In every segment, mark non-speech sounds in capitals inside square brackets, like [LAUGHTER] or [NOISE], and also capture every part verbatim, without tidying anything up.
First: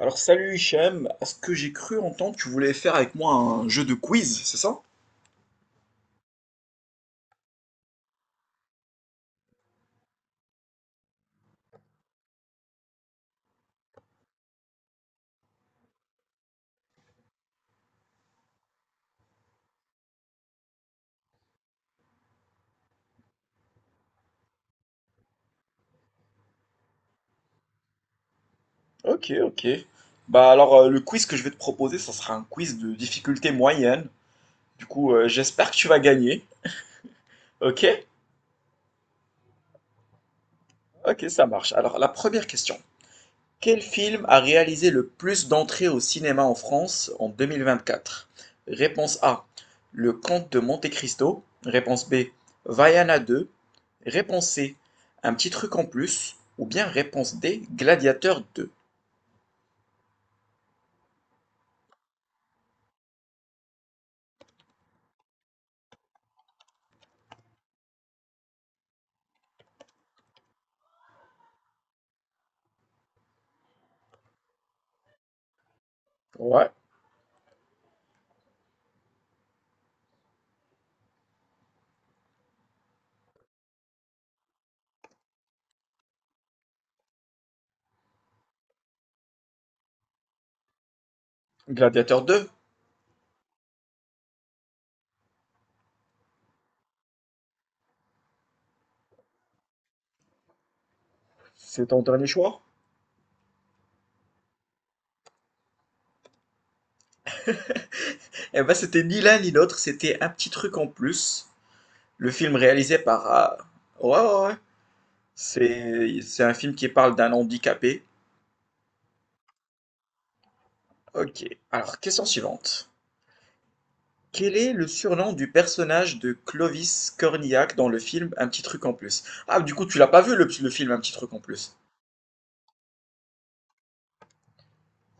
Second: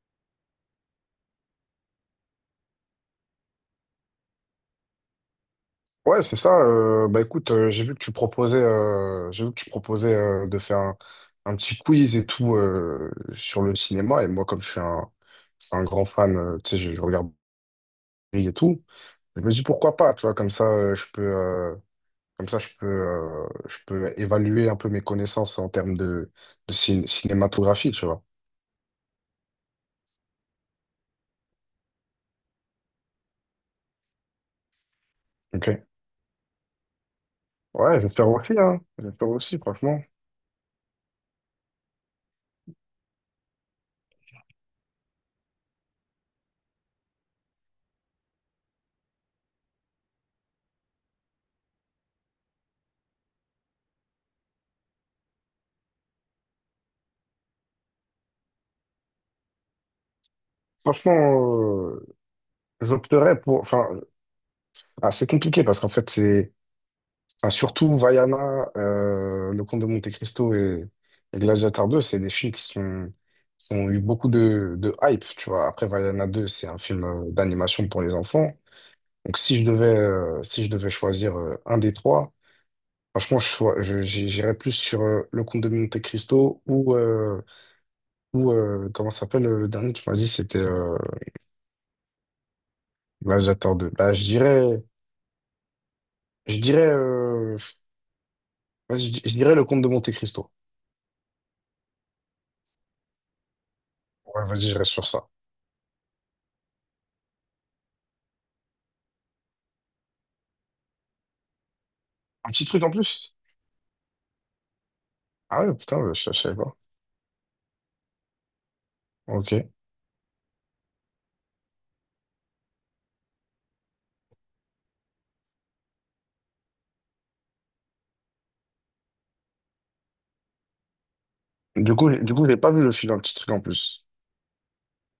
Alors salut Hichem, à ce que j'ai cru entendre, tu voulais faire avec moi un jeu de quiz, c'est ça? Ouais, c'est ça. Euh, bah écoute, euh, j'ai vu que tu proposais, euh, j'ai vu que tu proposais euh, de faire un, un petit quiz et tout euh, sur le cinéma. Et moi, comme je suis un, je suis un grand fan, euh, tu sais, je, je regarde et tout. Je me dis pourquoi pas, tu vois, comme ça, euh, je peux, euh, comme ça, je peux, euh, je peux évaluer un peu mes connaissances en termes de, de cin- cinématographie, tu vois. Ok, ok. Bah alors euh, le quiz que je vais te proposer, ça sera un quiz de difficulté moyenne. Du coup, euh, j'espère que tu Ok. vas gagner. Ok? Ouais, j'espère aussi, hein. J'espère aussi, franchement. Ok, ça marche. Alors la première question. Quel film a réalisé le plus d'entrées au cinéma en France en deux mille vingt-quatre? Réponse A. Le Comte de Monte-Cristo. Réponse B. Vaiana deux. Réponse C. Un petit truc en plus. Ou bien réponse D. Gladiateur deux. Franchement, euh, j'opterais pour. Enfin, ah, c'est compliqué parce qu'en fait, c'est Ah, surtout Vaiana, euh, Le Comte de Monte-Cristo et, et Gladiator deux, c'est des films qui sont, qui ont eu beaucoup de, de hype, tu vois. Après, Vaiana deux, c'est Ouais, un film euh, d'animation pour les enfants. Donc, si je devais, euh, si je devais choisir euh, un des trois, franchement, je, choi- je- j'i- j'irais plus sur euh, Le Comte de Monte-Cristo ou, euh, ou euh, comment ça s'appelle euh, le dernier, tu m'as dit, c'était euh, Gladiateur deux. Gladiator deux. Bah, je dirais, je dirais, euh, vas-y, je, di- je dirais Le Comte de Monte-Cristo. C'est ton dernier choix? Ouais, vas-y, je reste sur ça. Eh ben c'était ni l'un ni l'autre, c'était un petit truc en plus. Le Un film petit truc en réalisé par... plus? euh, Ouais, ouais, ouais. Ah ouais, putain, C'est, je, je c'est un savais film pas. qui parle d'un handicapé. Ok. Ok. Alors, question suivante. Quel est le surnom du personnage de Clovis Cornillac dans le film Un petit truc en plus? Ah, du coup, tu l'as pas vu le, le film Un petit truc en plus. Du coup, du coup, j'ai pas vu le film, un petit truc en plus.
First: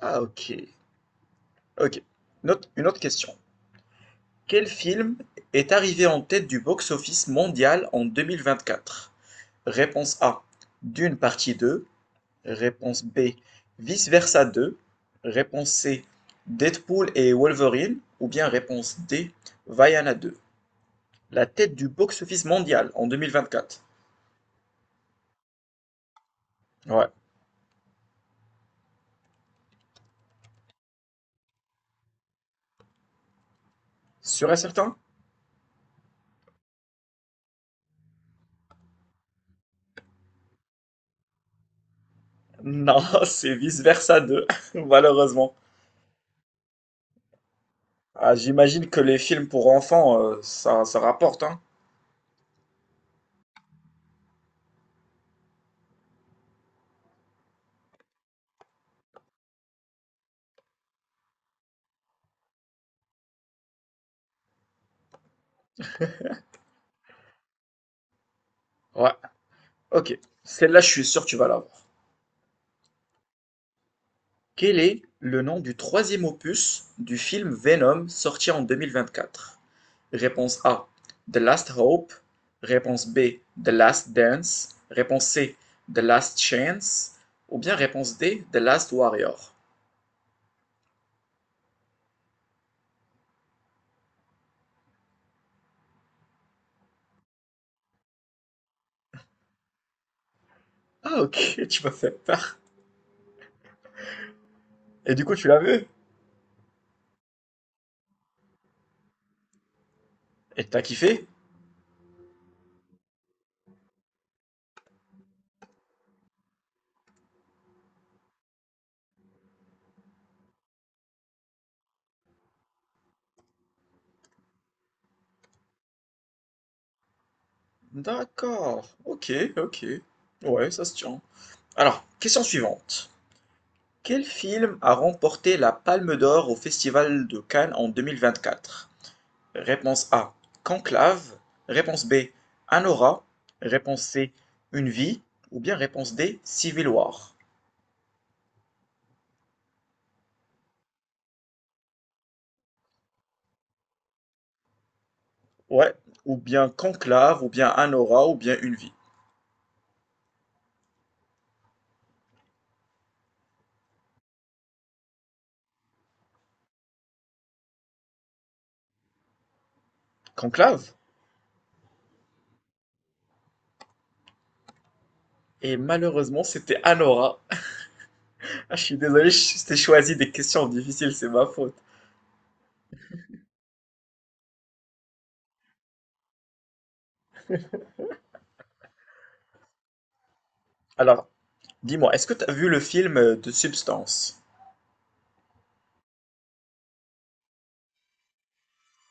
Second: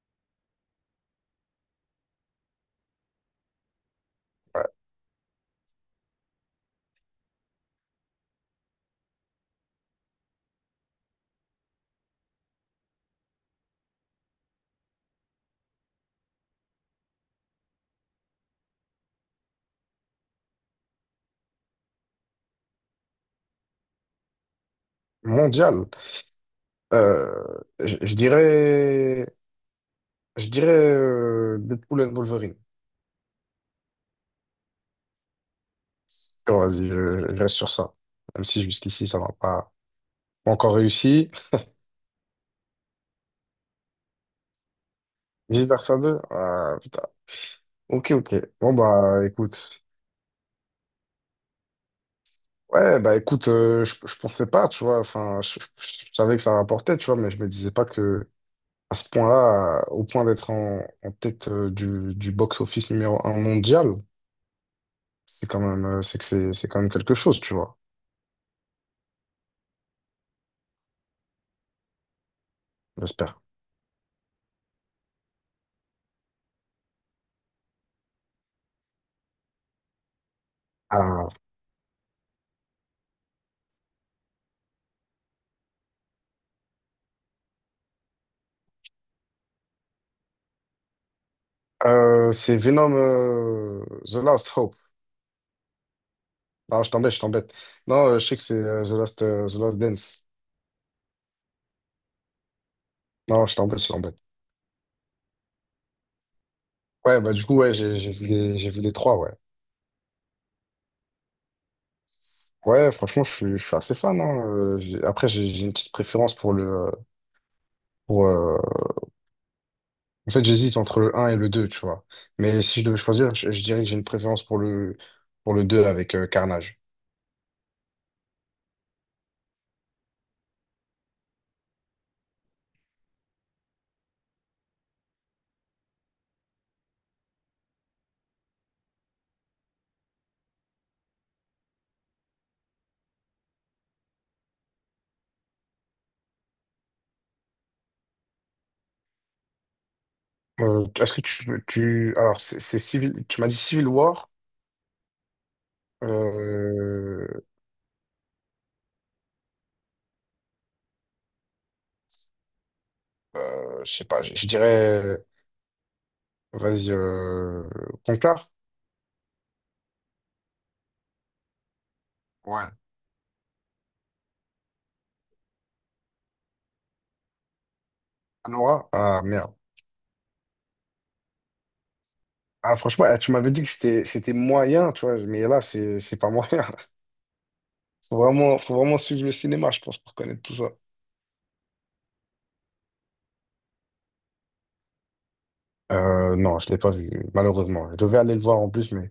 Ah, ok. Ok. Une autre, une autre question. Quel Ouais. film est arrivé en tête du box-office mondial en deux mille vingt-quatre? Réponse A. Dune partie deux. Réponse B. Vice versa deux. Réponse C. Deadpool et Wolverine. Ou bien réponse D. Vaiana deux. La tête du box-office mondial en deux mille vingt-quatre. Mondial. Ouais. Euh, je, je dirais, je dirais euh, Deadpool and Wolverine. Sûr et certain? Bon, vas-y, je, je reste sur ça. Même si jusqu'ici, ça m'a pas pas encore réussi. Non, [LAUGHS] c'est Vice-Versa deux. [LAUGHS] malheureusement. Vice versa deux. Ah, putain. Ok, Ah, ok. Bon, j'imagine que les bah, films pour écoute. enfants, heu, ça ça rapporte, hein? Ouais, bah, écoute, euh, je, je pensais pas, tu vois. Enfin, je, je- je savais que ça rapportait, tu vois, mais je me disais pas que à ce point-là, euh, au point d'être en, en tête euh, du, du box-office numéro un mondial, c'est quand même, euh, c'est que c'est, c'est quand même quelque chose, tu vois. Ouais, OK. Celle-là, je suis sûr que tu vas l'avoir. J'espère. Quel est le nom du troisième opus du film Venom sorti en deux mille vingt-quatre? Réponse A: Ah. The Last Hope. Réponse B: The Last Dance. Réponse C: The Last Chance. Ou bien réponse D: The Last Warrior. Euh, c'est Venom euh, The Last Hope. Non, je t'embête, je t'embête. Non, euh, je sais que c'est euh, The Last, euh, The Last Dance. Ah OK, [LAUGHS] tu m'as fait peur. Non, je t'embête, je t'embête. Et du coup, tu l'as vu? Ouais, bah du coup, ouais, j'ai j'ai vu les, j'ai vu les trois, ouais. Et t'as kiffé? Ouais, franchement, je suis, je suis assez fan, hein. Euh, j'ai- Après, j'ai j'ai une petite préférence pour le, euh, pour, euh, en fait, j'hésite entre le un et le deux, tu vois. Mais si je devais choisir, je, je dirais que j'ai une préférence pour le, pour le deux avec euh, Carnage. D'accord. Ok, ok. Ouais, ça se tient. Alors, question suivante. Quel film a remporté la Palme d'Or au Festival de Cannes en deux mille vingt-quatre? Réponse A, Conclave. Réponse B, Anora. Réponse C, Une vie. Ou bien réponse D, Civil War. Euh, est-ce que tu, tu... Alors, c'est c'est Civil... Tu m'as dit Civil War. Ouais, ou bien Euh... Conclave, ou bien Anora, ou bien Une vie. euh, je sais pas, je, je dirais... Vas-y, euh... Conclave? Conclave? Ouais. Et malheureusement, c'était Anora. [LAUGHS] Ah, je Anora? suis Ah, désolé, je merde. je t'ai choisi des questions difficiles, c'est ma faute. Ah, franchement, eh, tu m'avais dit que c'était c'était moyen, tu vois. Mais là, c'est c'est pas moyen. [LAUGHS] Faut vraiment, faut vraiment suivre le cinéma, je pense, pour connaître tout ça. Alors, dis-moi, est-ce que tu as vu le film euh, de Substance? Euh, non, je l'ai pas vu, malheureusement. Je devais aller le voir en plus, mais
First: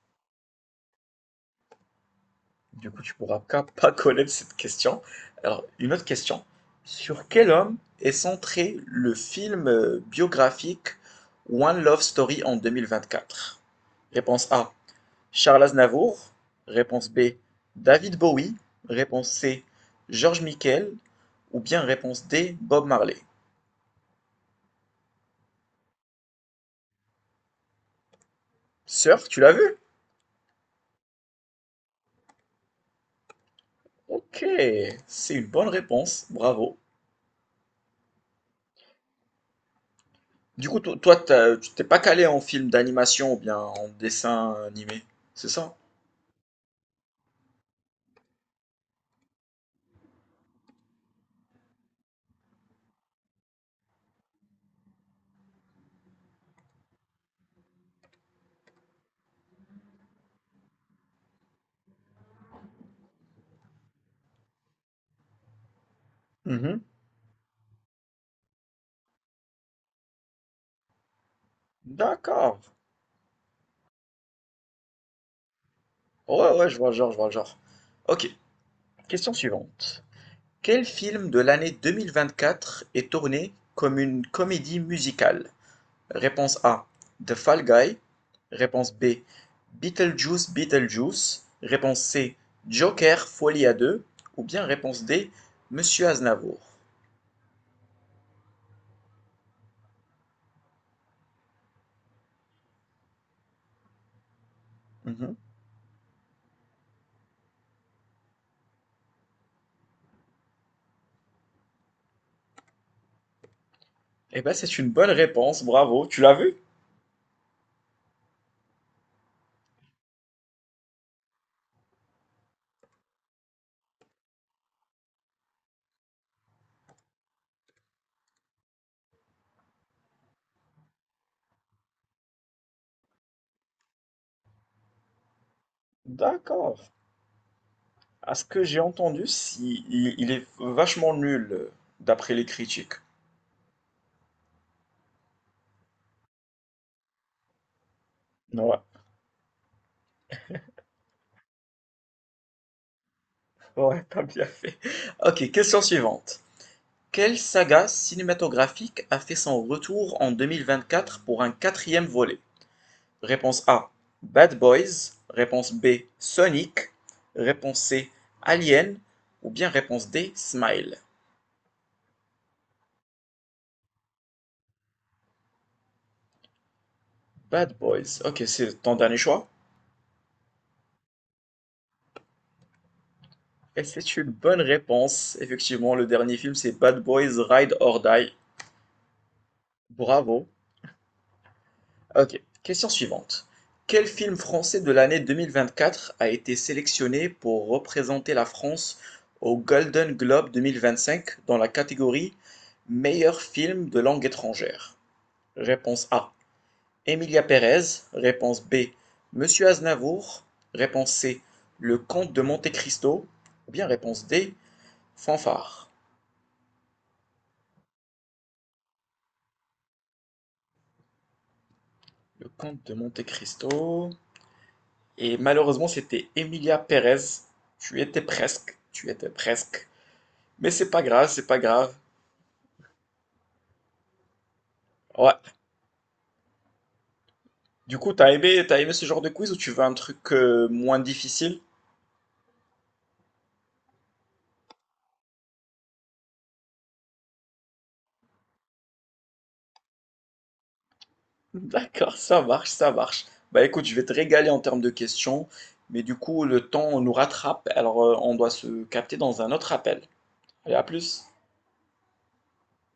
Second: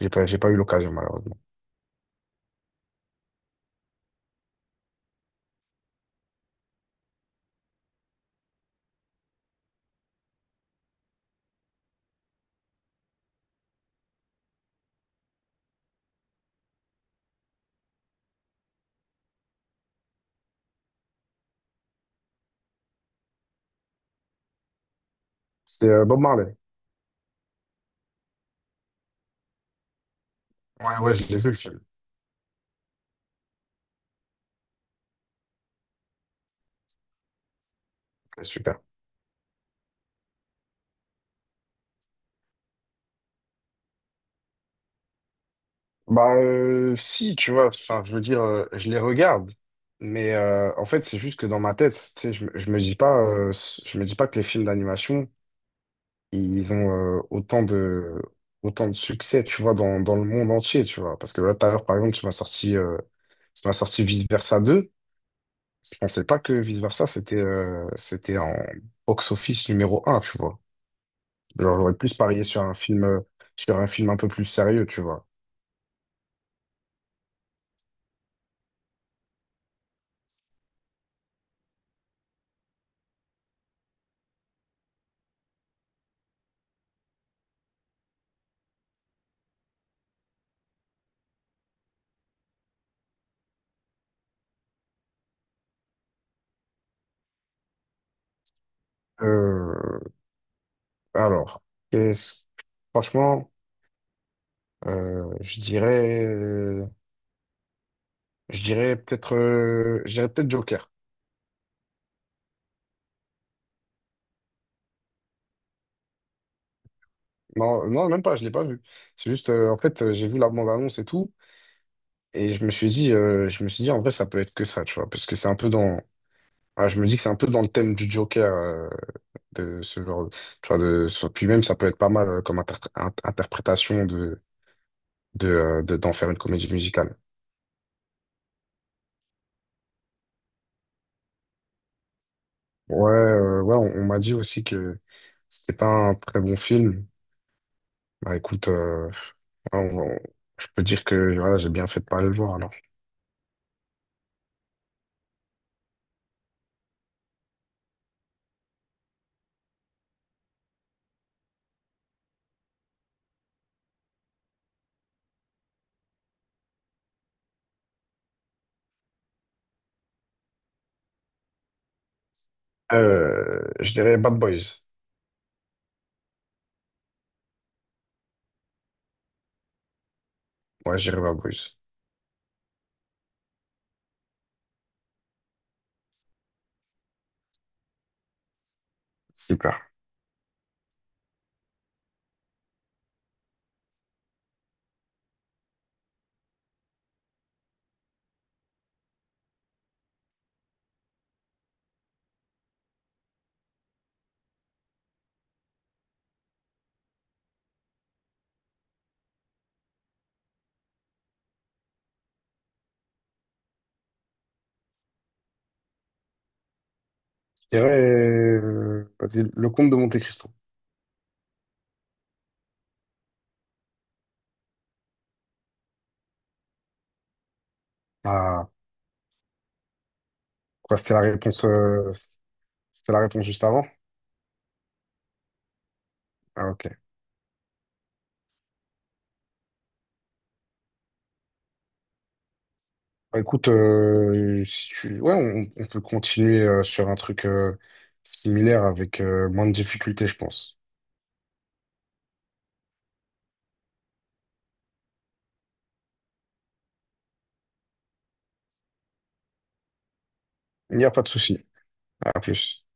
j'ai pas, j'ai pas eu l'occasion, malheureusement. Du coup, tu pourras pas [LAUGHS] pas connaître cette question. Alors, une autre question. Sur quel homme est centré le film euh, biographique One Love Story en deux mille vingt-quatre? Réponse A, Charles Aznavour. Réponse B, David Bowie. Réponse C, George Michael. Ou bien réponse D, Bob Marley. C'est euh, Bob Marley. Sœur, tu l'as vu? Ouais, ouais, je l'ai vu le film. Ok, c'est une bonne réponse. Bravo. Ouais, super. Du coup, to- toi, t'as- tu t'es pas calé en film d'animation ou bien en dessin animé, c'est ça? Bah, euh, si, tu vois, enfin, je veux dire, euh, je les regarde, mais euh, en fait, c'est juste que dans ma tête, tu sais, je, me- je me dis pas, euh, je me dis pas que les films d'animation, ils ont euh, autant de, autant de succès, tu vois, dans, dans le monde entier, tu vois. Parce que là, tout à l'heure, par exemple, tu m'as sorti, euh, tu m'as sorti Vice Versa deux. Je pensais pas que Mhm. Vice Versa, c'était euh, c'était en box-office numéro un, tu vois. Genre, j'aurais plus parié sur D'accord. un film, euh, sur un film un peu plus sérieux, tu vois. Ouais, ouais, je vois le genre, je vois le genre. Ok, question suivante. Quel film de l'année deux mille vingt-quatre est tourné comme une comédie musicale? Réponse A, The Fall Guy. Réponse B, Beetlejuice, Beetlejuice. Réponse C, Joker, Folie à deux. Ou bien réponse D, Monsieur Aznavour. Euh, alors, qu'est-ce- franchement, euh, Mhm. je dirais, euh, je dirais peut-être, euh, je dirais peut-être Joker. Eh ben, c'est une bonne réponse, bravo. Tu l'as vu? Non, non, même pas, je l'ai pas vu. C'est juste, euh, en fait, euh, j'ai vu la bande-annonce et tout. Et je me suis dit, euh, je me suis dit, en vrai, ça peut être que ça, tu vois, parce que c'est un peu dans. Ah, je me dis que c'est un peu dans le thème du Joker, euh, de ce genre, tu vois, de, sur- puis même, ça peut être pas mal euh, comme interpr- in- interprétation de, de, euh, de- d'en faire une comédie D'accord. musicale. À ce que j'ai entendu, si, il, il est vachement nul, euh, d'après les critiques. Ouais, euh, ouais, on, on m'a dit aussi que c'était pas un très bon film. Bah écoute, Ouais, euh, ouais, on- on- je peux dire que voilà, j'ai bien fait de pas aller le voir alors. ouais, t'as bien fait. Ok, question suivante. Quelle saga cinématographique a fait son retour en deux mille vingt-quatre pour un quatrième volet? Réponse A, Bad Boys. Réponse B, Sonic. Réponse C, Alien. Ou bien réponse D, Smile. Euh, je dirais Bad Boys. Bad Boys. Ok, c'est ton dernier choix? Ouais, je dirais Bad Boys. Et c'est une bonne réponse. Effectivement, le dernier film, c'est Bad Boys Ride or Die. Super. Bravo. Ok, question suivante. Quel film français de l'année deux mille vingt-quatre a été sélectionné pour représenter la France au Golden Globe deux mille vingt-cinq dans la catégorie Meilleur film de langue étrangère? Réponse A. Emilia Pérez. Réponse B. Monsieur Aznavour. Réponse C. Le Comte de Monte Cristo. Ou bien réponse D. Fanfare. Je dirais, euh, vas-y, le comte de Monte-Cristo. Le comte de Monte-Cristo. Et malheureusement, c'était Emilia Pérez. Tu étais Ah, presque. Tu étais presque. Mais c'est quoi, pas c'était la grave, c'est pas réponse, grave. euh, c'était la réponse juste avant? Ouais. Ah, ok. Du coup, t'as aimé, t'as aimé ce genre de quiz ou tu veux un truc euh, moins difficile? Bah, écoute, euh, si tu... ouais, on, on peut continuer euh, sur un truc euh, similaire avec euh, moins de difficultés, je pense. [LAUGHS] D'accord, ça marche, ça marche. Bah écoute, je vais te régaler en termes de questions, mais du coup, le temps nous rattrape, alors euh, on doit se capter dans un autre appel. Allez, à Il n'y a pas plus. de souci. À plus.